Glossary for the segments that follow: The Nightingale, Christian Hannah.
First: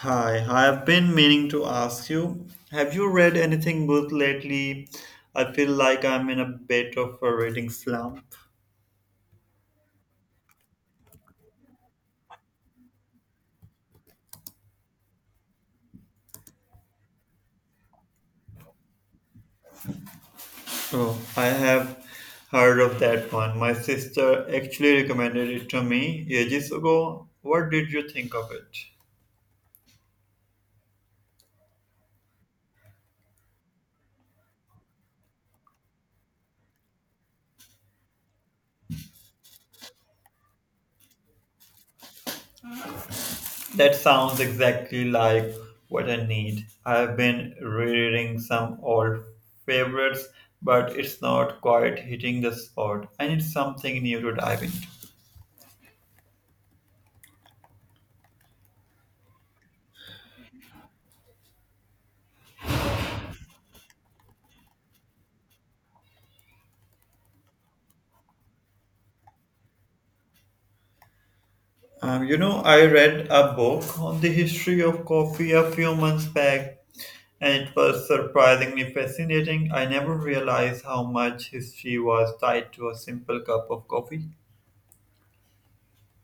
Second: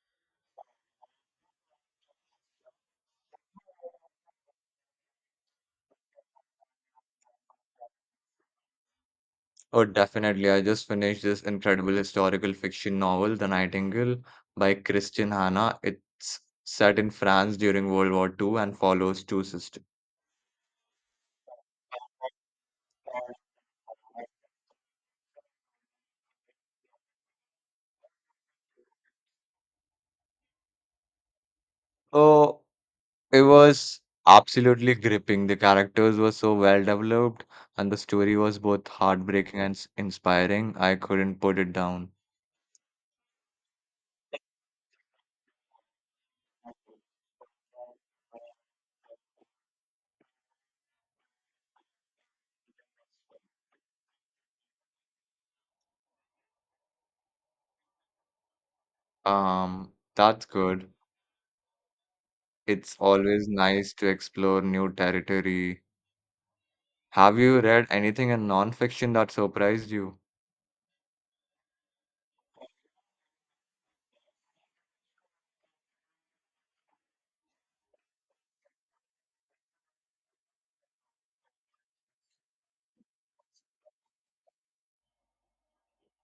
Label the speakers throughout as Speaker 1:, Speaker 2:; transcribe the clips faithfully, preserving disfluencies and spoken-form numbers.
Speaker 1: Hi, I've been meaning to ask you, have you read anything good lately? I feel like I'm in a bit of a reading slump.
Speaker 2: Oh, definitely. I just finished this incredible historical fiction novel, The Nightingale, by Christian Hannah. It's set in France during World War Two and follows two sisters.
Speaker 1: Oh, I have heard of that one. My sister actually recommended it to me ages ago. What did you think of it?
Speaker 2: Oh, it was absolutely gripping. The characters were so well developed, and the story was both heartbreaking and s- inspiring. I couldn't put it down.
Speaker 1: That sounds exactly like what I need. I've been rereading some old favorites, but it's not quite hitting the spot. I need something new to dive into.
Speaker 2: Um, that's good. It's always nice to explore new territory. Have you read anything in nonfiction that surprised you?
Speaker 1: Um, you know, I read a book on the history of coffee a few months back, and it was surprisingly fascinating. I never realized how much history was tied to a simple cup of coffee.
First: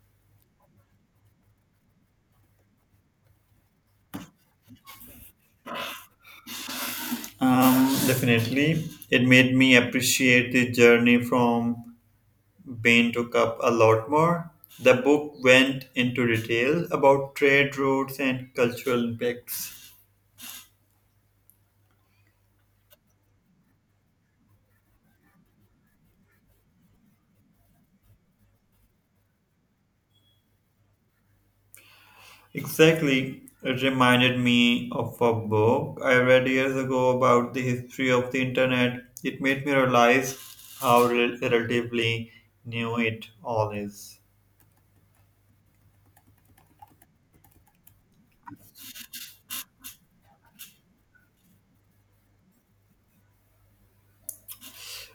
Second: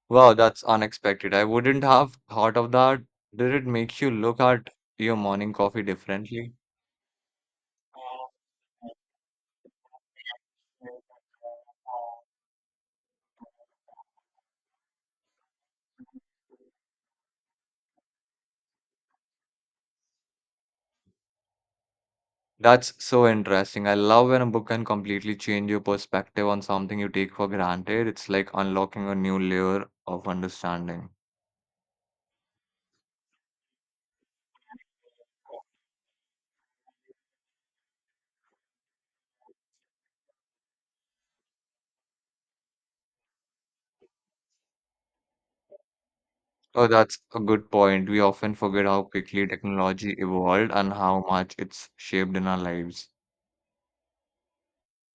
Speaker 2: Wow, that's unexpected. I wouldn't have thought of that. Did it make you look at your morning coffee differently?
Speaker 1: Um, definitely, it made me appreciate the journey from bean to cup a lot more. The book went into detail about trade routes and cultural impacts.
Speaker 2: That's so interesting. I love when a book can completely change your perspective on something you take for granted. It's like unlocking a new layer of understanding.
Speaker 1: Exactly. It reminded me of a book I read years ago about the history of the internet. It made me realize how rel- relatively new it all is.
Speaker 2: Oh, that's a good point. We often forget how quickly technology evolved and how much it's shaped in our lives.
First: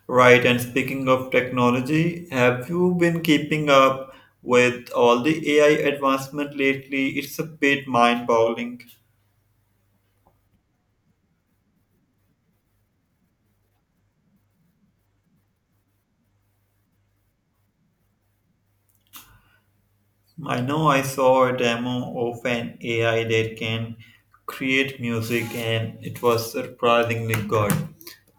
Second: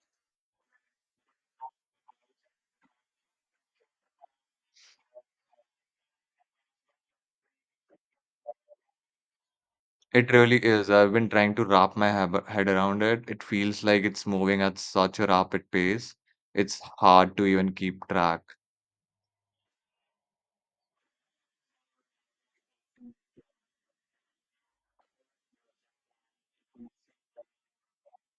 Speaker 1: Right, and speaking of technology, have you been keeping up with all the A I advancement lately? It's a bit mind boggling.
Speaker 2: It really is. I've been trying to wrap my hab- head around it. It feels like it's moving at such a rapid pace. It's hard to even keep track.
Speaker 1: I know I saw a demo of an A I that can create music, and it was surprisingly good.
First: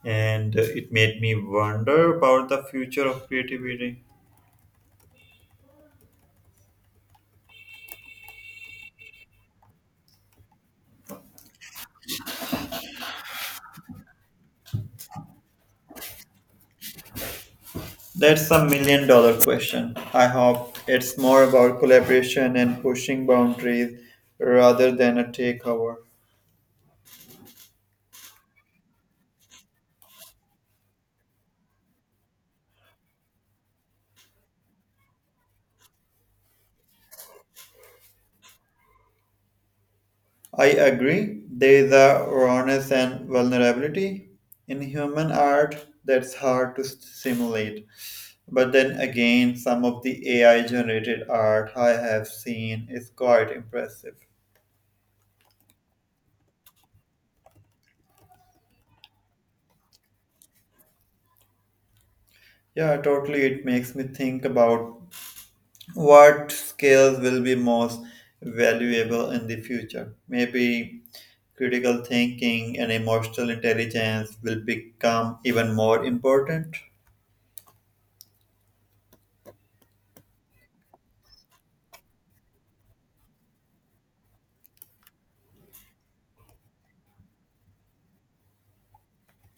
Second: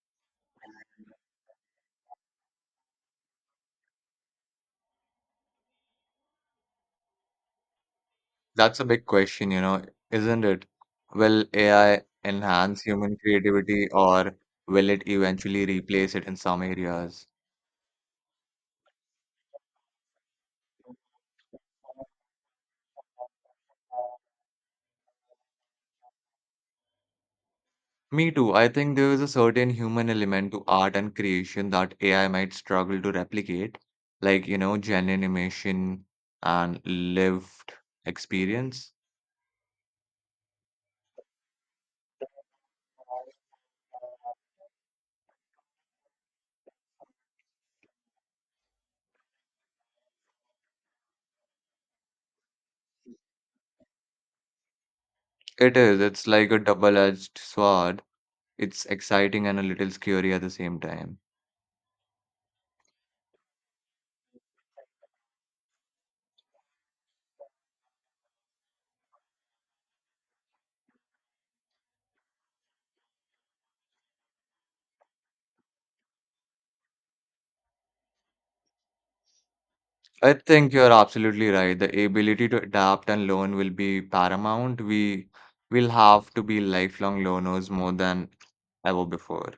Speaker 1: And uh, it made me wonder about the future of creativity.
Speaker 2: That's a big question, you know, isn't it? Will A I enhance human creativity or will it eventually replace it in some areas?
Speaker 1: That's a million dollar question. I hope it's more about collaboration and pushing boundaries rather than a takeover.
Speaker 2: Me too. I think there is a certain human element to art and creation that A I might struggle to replicate, like, you know, genuine emotion and lived experience.
Speaker 1: I agree, there is a rawness and vulnerability in human art that's hard to simulate. But then again, some of the A I generated art I have seen is quite impressive.
Speaker 2: It is. It's like a double-edged sword. It's exciting and a little scary at the same time.
Speaker 1: Yeah, totally. It makes me think about what skills will be most valuable in the future. Maybe critical thinking and emotional intelligence will become even more important.
Speaker 2: I think you're absolutely right. The ability to adapt and learn will be paramount. We will have to be lifelong learners more than ever before.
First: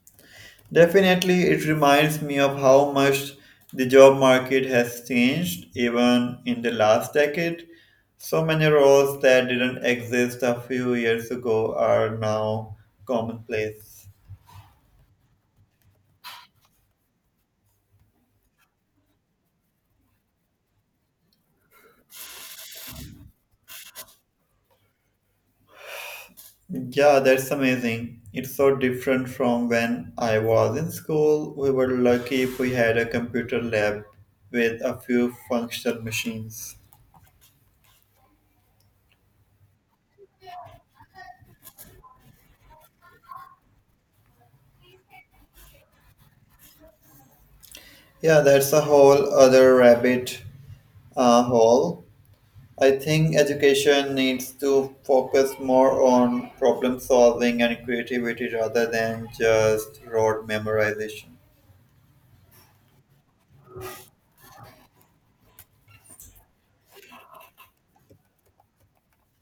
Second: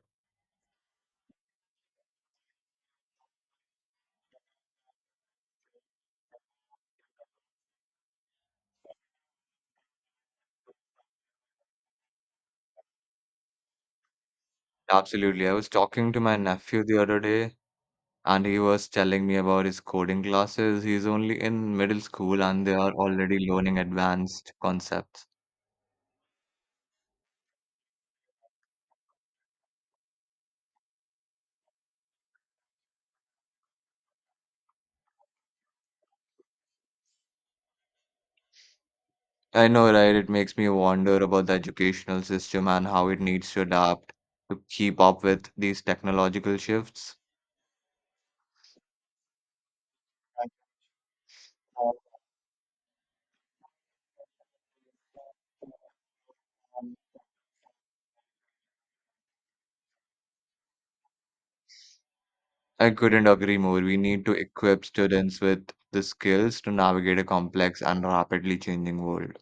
Speaker 1: Definitely, it reminds me of how much the job market has changed even in the last decade. So many roles that didn't exist a few years ago are now commonplace.
Speaker 2: Absolutely. I was talking to my nephew the other day, and he was telling me about his coding classes. He's only in middle school, and they are already learning advanced concepts.
Speaker 1: Yeah, that's amazing. It's so different from when I was in school. We were lucky if we had a computer lab with a few functional machines.
Speaker 2: I know, right? It makes me wonder about the educational system and how it needs to adapt to keep up with these technological shifts.
Speaker 1: Yeah, that's a whole other rabbit uh, hole. I think education needs to focus more on problem solving and creativity rather than just rote memorization.
Speaker 2: I couldn't agree more. We need to equip students with the skills to navigate a complex and rapidly changing world.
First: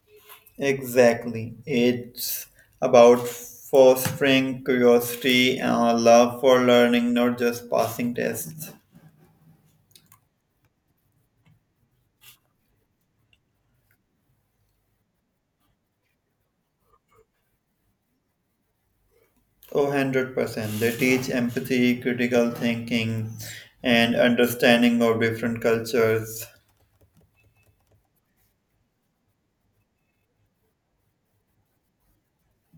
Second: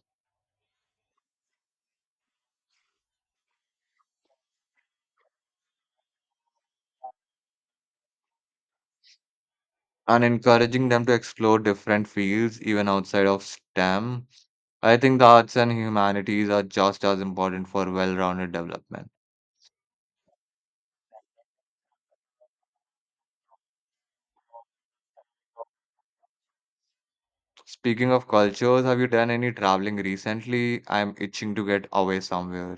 Speaker 1: Exactly. It's about fostering curiosity and a love for learning, not just passing tests.
Speaker 2: And encouraging them to explore different fields, even outside of STEM. I think the arts and humanities are just as important for well rounded development.
Speaker 1: Oh, one hundred percent. They teach empathy, critical thinking, and understanding of different cultures.
Speaker 2: Speaking of cultures, have you done any traveling recently? I'm itching to get away somewhere.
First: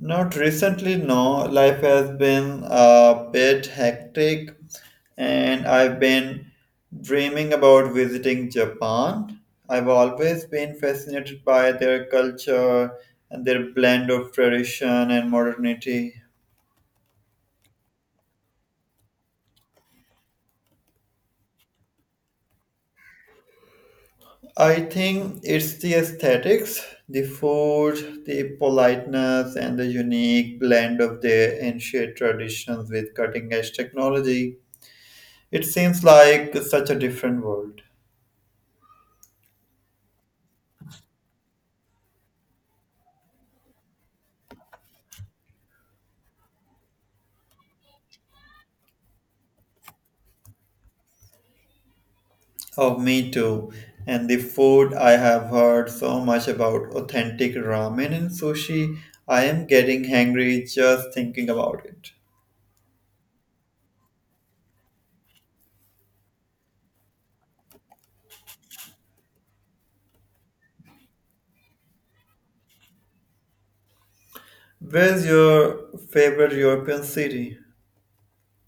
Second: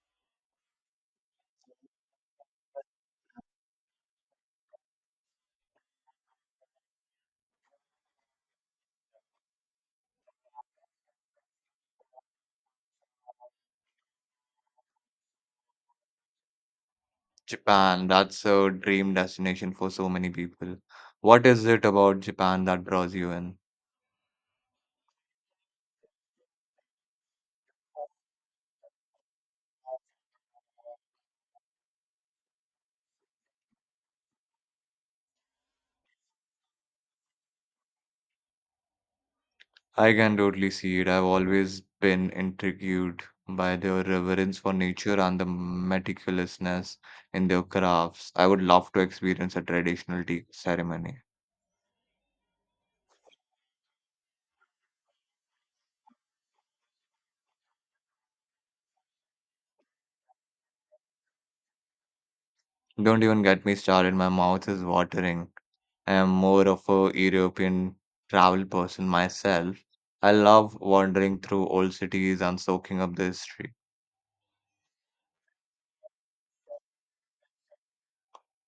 Speaker 1: Not recently, no. Life has been a bit hectic, and I've been dreaming about visiting Japan. I've always been fascinated by their culture and their blend of tradition and modernity.
Speaker 2: Japan, that's a dream destination for so many people. What is it about Japan that draws you in?
Speaker 1: I think it's the aesthetics, the food, the politeness, and the unique blend of their ancient traditions with cutting edge technology. It seems like such a different world.
Speaker 2: I can totally see it. I've always been intrigued by their reverence for nature and the meticulousness in their crafts. I would love to experience a traditional tea ceremony.
Speaker 1: Oh, me too. And the food I have heard so much about authentic ramen and sushi. I am getting hungry just thinking about it.
Speaker 2: Don't even get me started, my mouth is watering. I am more of a European travel person myself. I love wandering through old cities and soaking up the history.
Speaker 1: Where's your favorite European city?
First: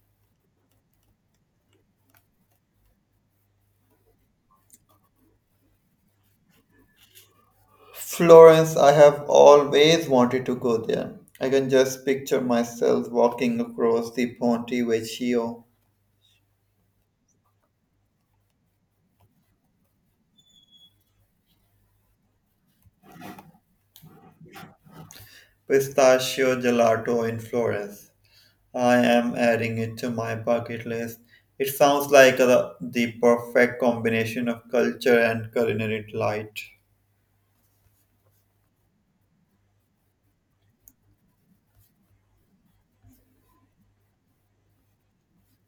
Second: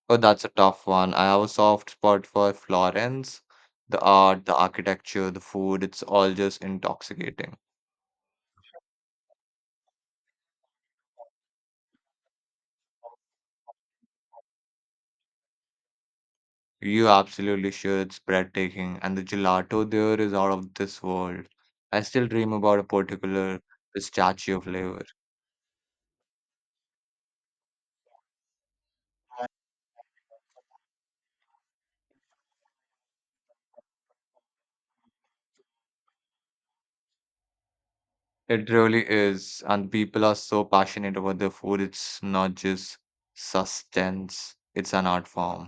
Speaker 2: Oh, that's a tough one. I have a soft spot for Florence. The art, the architecture, the food, it's all just intoxicating.
Speaker 1: Florence, I have always wanted to go there. I can just picture myself walking across the Ponte Vecchio
Speaker 2: You absolutely sure it's breathtaking, and the gelato there is out of this world. I still dream about a particular statue of Leo.
Speaker 1: pistachio gelato in Florence. I am adding it to my bucket list. It sounds like the, the perfect combination of culture and culinary delight.
Speaker 2: It really is. And people are so passionate about their food. It's not just sustenance, it's an art form.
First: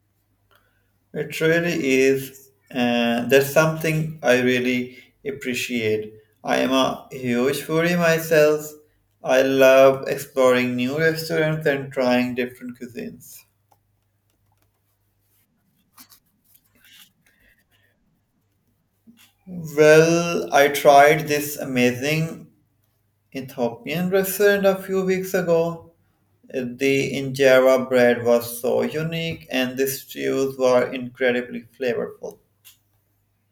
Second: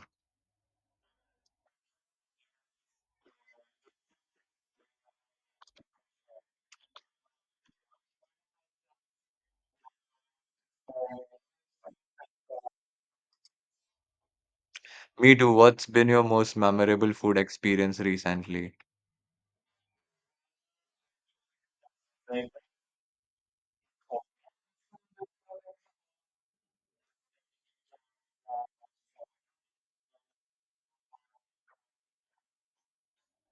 Speaker 1: It really is, and that's something I really appreciate. I am a huge foodie myself. I love exploring new restaurants and trying different cuisines.
Speaker 2: Me too. What's been your most memorable food experience recently?
Speaker 1: Well, I tried this amazing Ethiopian restaurant a few weeks ago. The injera bread was so unique, and the stews were incredibly flavorful.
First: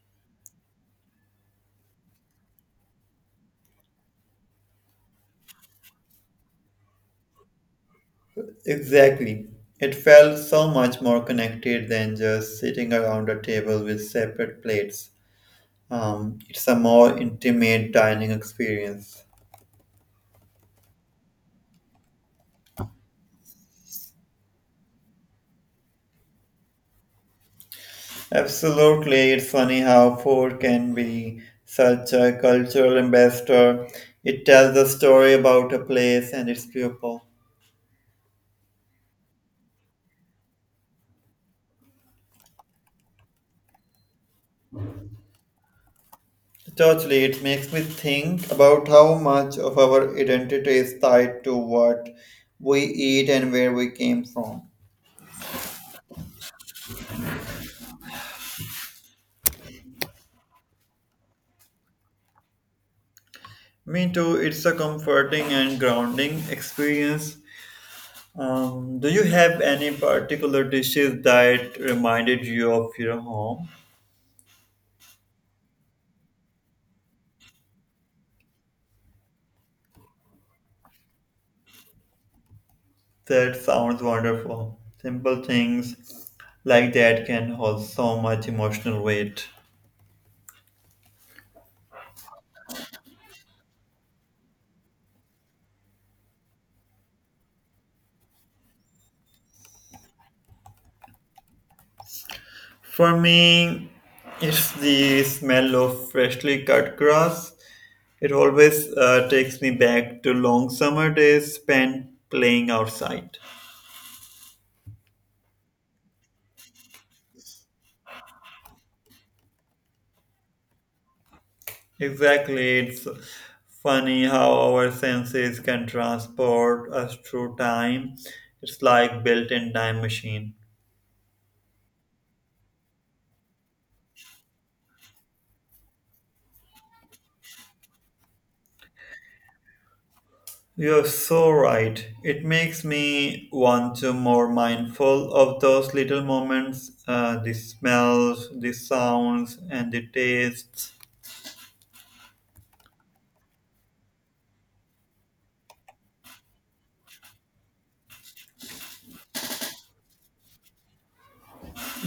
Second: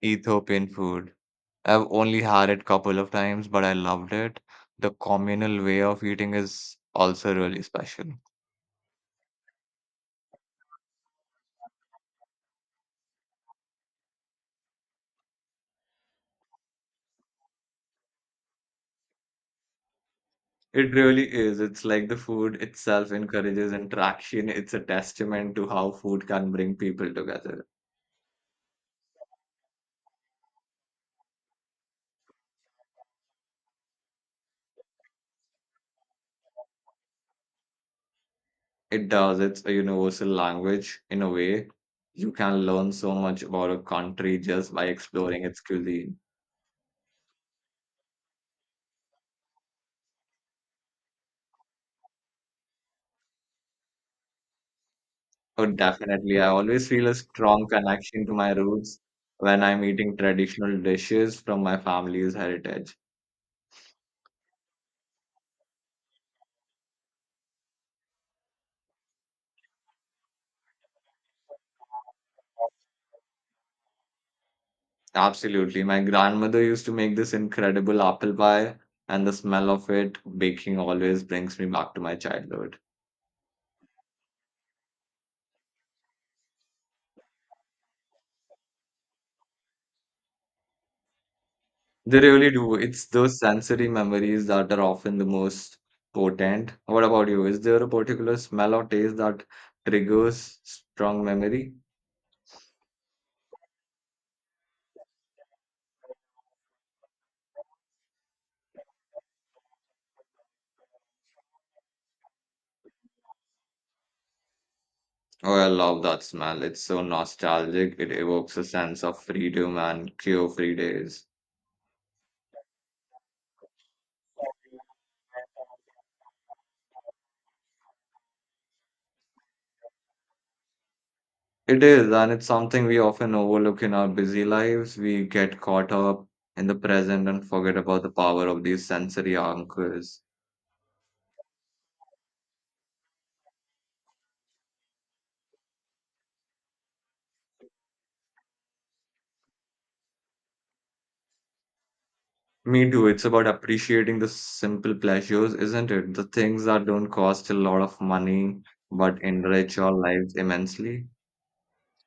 Speaker 2: Ethiopian food. I've only had it couple of times, but I loved it. The communal way of eating is also really special.
Speaker 1: Exactly. It felt so much more connected than just sitting around a table with separate plates. Um, it's a more intimate dining experience.
Speaker 2: It really is. It's like the food itself encourages interaction. It's a testament to how food can bring people together.
Speaker 1: Absolutely, it's funny how food can be such a cultural ambassador. It tells the story about a place and its people.
Speaker 2: It does. It's a universal language in a way. You can learn so much about a country just by exploring its cuisine.
Speaker 1: Totally, it makes me think about how much of our identity is tied to what we eat and where we came from.
Speaker 2: Oh, definitely. I always feel a strong connection to my roots when I'm eating traditional dishes from my family's heritage.
Speaker 1: Me too, it's a comforting and grounding experience. Um, do you have any particular dishes that reminded you of your home?
Speaker 2: Absolutely. My grandmother used to make this incredible apple pie, and the smell of it baking always brings me back to my childhood.
Speaker 1: That sounds wonderful. Simple things like that can hold so much emotional weight.
Speaker 2: They really do. It's those sensory memories that are often the most potent. What about you? Is there a particular smell or taste that triggers strong memory?
Speaker 1: For me, it's the smell of freshly cut grass. It always uh, takes me back to long summer days spent playing outside.
Speaker 2: Oh, I love that smell. It's so nostalgic. It evokes a sense of freedom and carefree days.
Speaker 1: Exactly, it's funny how our senses can transport us through time. It's like built-in time machine.
Speaker 2: It is, and it's something we often overlook in our busy lives. We get caught up in the present and forget about the power of these sensory anchors.
Speaker 1: You're so right. It makes me want to more mindful of those little moments, uh, the smells, the sounds, and the tastes.
Speaker 2: Me too. It's about appreciating the simple pleasures, isn't it? The things that don't cost a lot of money but enrich our lives immensely.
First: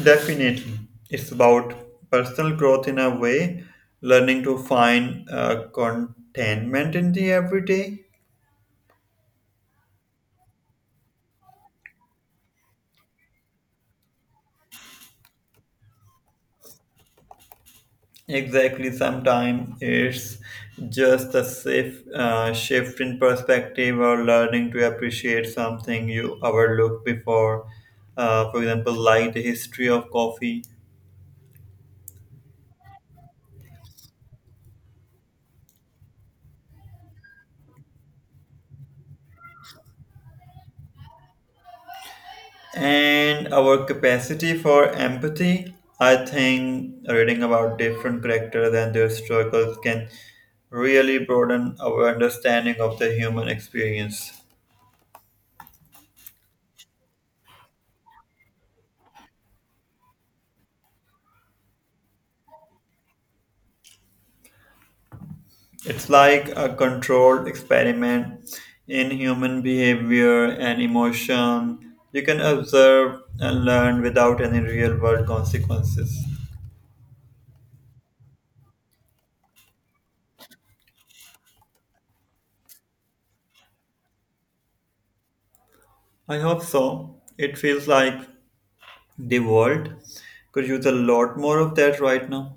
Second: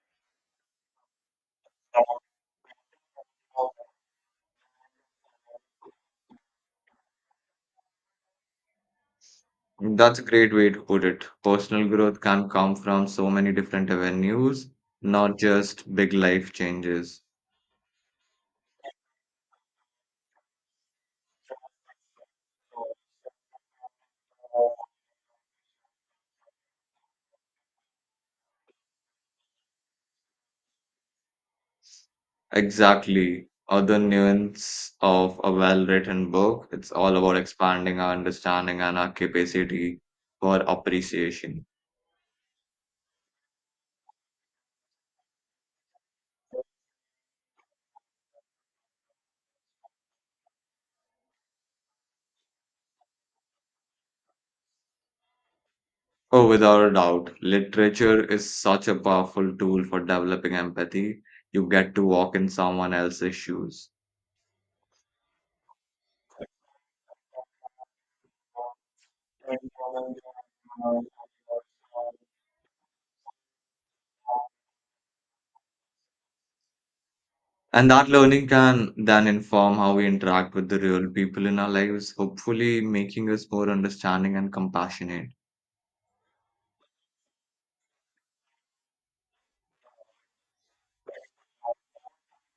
Speaker 1: Definitely. It's about personal growth in a way, learning to find uh, contentment in the everyday.
Speaker 2: That's a great way to put it. Personal growth can come from so many different avenues, not just big life changes.
Speaker 1: Exactly. Sometimes it's just a safe uh, shift in perspective or learning to appreciate something you overlooked before. Uh, for example, like the history of coffee
Speaker 2: Exactly. Other nuance of a well-written book, it's all about expanding our understanding and our capacity for appreciation.
Speaker 1: and our capacity for empathy. I think reading about different characters and their struggles can really broaden our understanding of the human experience.
Speaker 2: Oh, without a doubt. Literature is such a powerful tool for developing empathy. You get to walk in someone else's shoes.
Speaker 1: It's like a controlled experiment in human behavior and emotion. You can observe and learn without any real world consequences.
Speaker 2: And that learning can then inform how we interact with the real people in our lives, hopefully making us more understanding and compassionate.
Speaker 1: I hope so. It feels like the world could use a lot more of that right now.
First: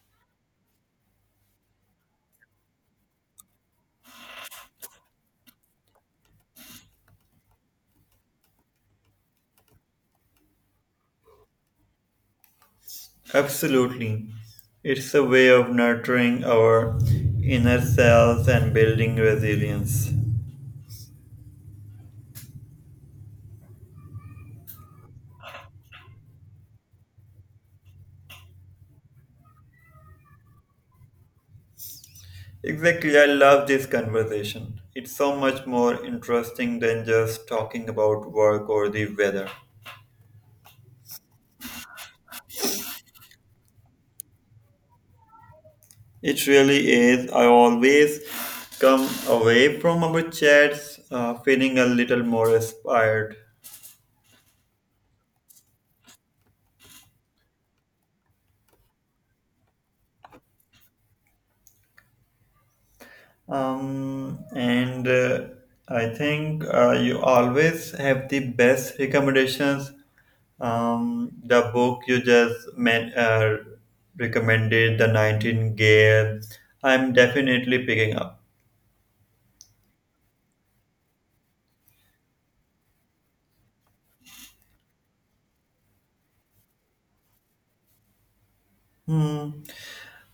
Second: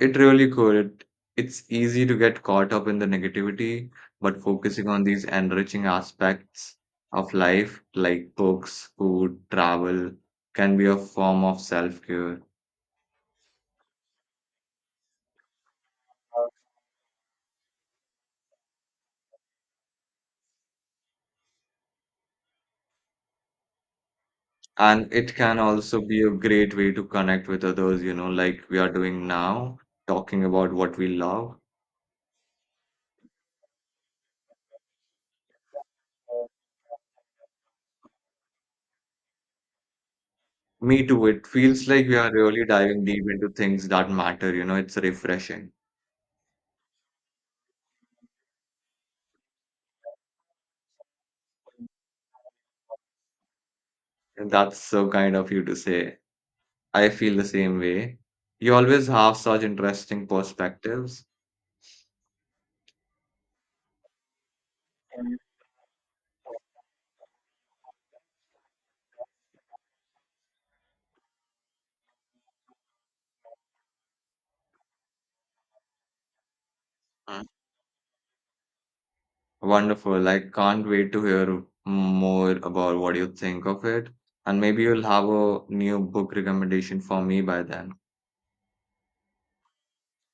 Speaker 2: It really could. It's easy to get caught up in the negativity, but focusing on these enriching aspects of life, like books, food, travel, can be a form of self-care.
Speaker 1: Absolutely. It's a way of nurturing our inner selves and building resilience.
Speaker 2: And it can also be a great way to connect with others, you know, like we are doing now, talking about what we love.
Speaker 1: Exactly, I love this conversation. It's so much more interesting than just talking about work or the weather.
Speaker 2: Me too. It feels like we are really diving deep into things that matter, you know, it's refreshing.
Speaker 1: It really is. I always come away from our chats uh, feeling a little more inspired.
Speaker 2: And that's so kind of you to say. I feel the same way. You always have such interesting perspectives.
Speaker 1: Um, and uh, I think uh, you always have the best recommendations. Um, the book you just men, uh, recommended, The Nightingale, I'm
Speaker 2: Mm.
Speaker 1: definitely picking up.
Speaker 2: Wonderful. I can't wait to hear more about what you think of it. And maybe you'll have a new book recommendation for me by then.
Speaker 1: Hmm.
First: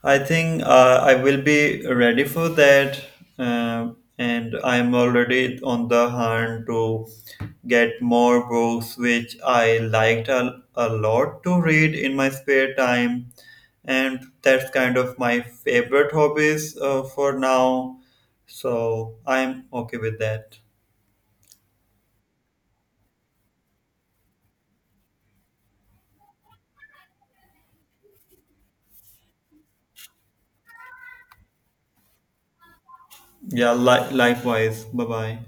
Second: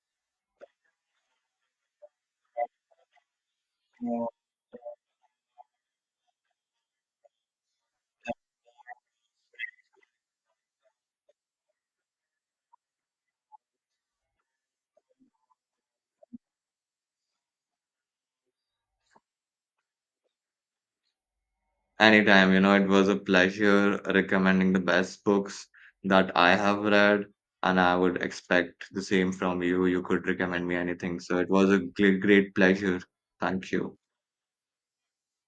Speaker 1: I think uh, I will be ready for that, um, and I'm already on the hunt to get more books which I liked a, a lot to read in my spare time, and that's kind of my favorite hobbies uh, for now. So I'm okay with that.
Speaker 2: Anytime, you know, it was a pleasure recommending the best books that I have read. And I would expect the same from you. You could recommend me anything. So it was a great, great pleasure. Thank
Speaker 1: Yeah,
Speaker 2: you.
Speaker 1: li- likewise. Bye bye.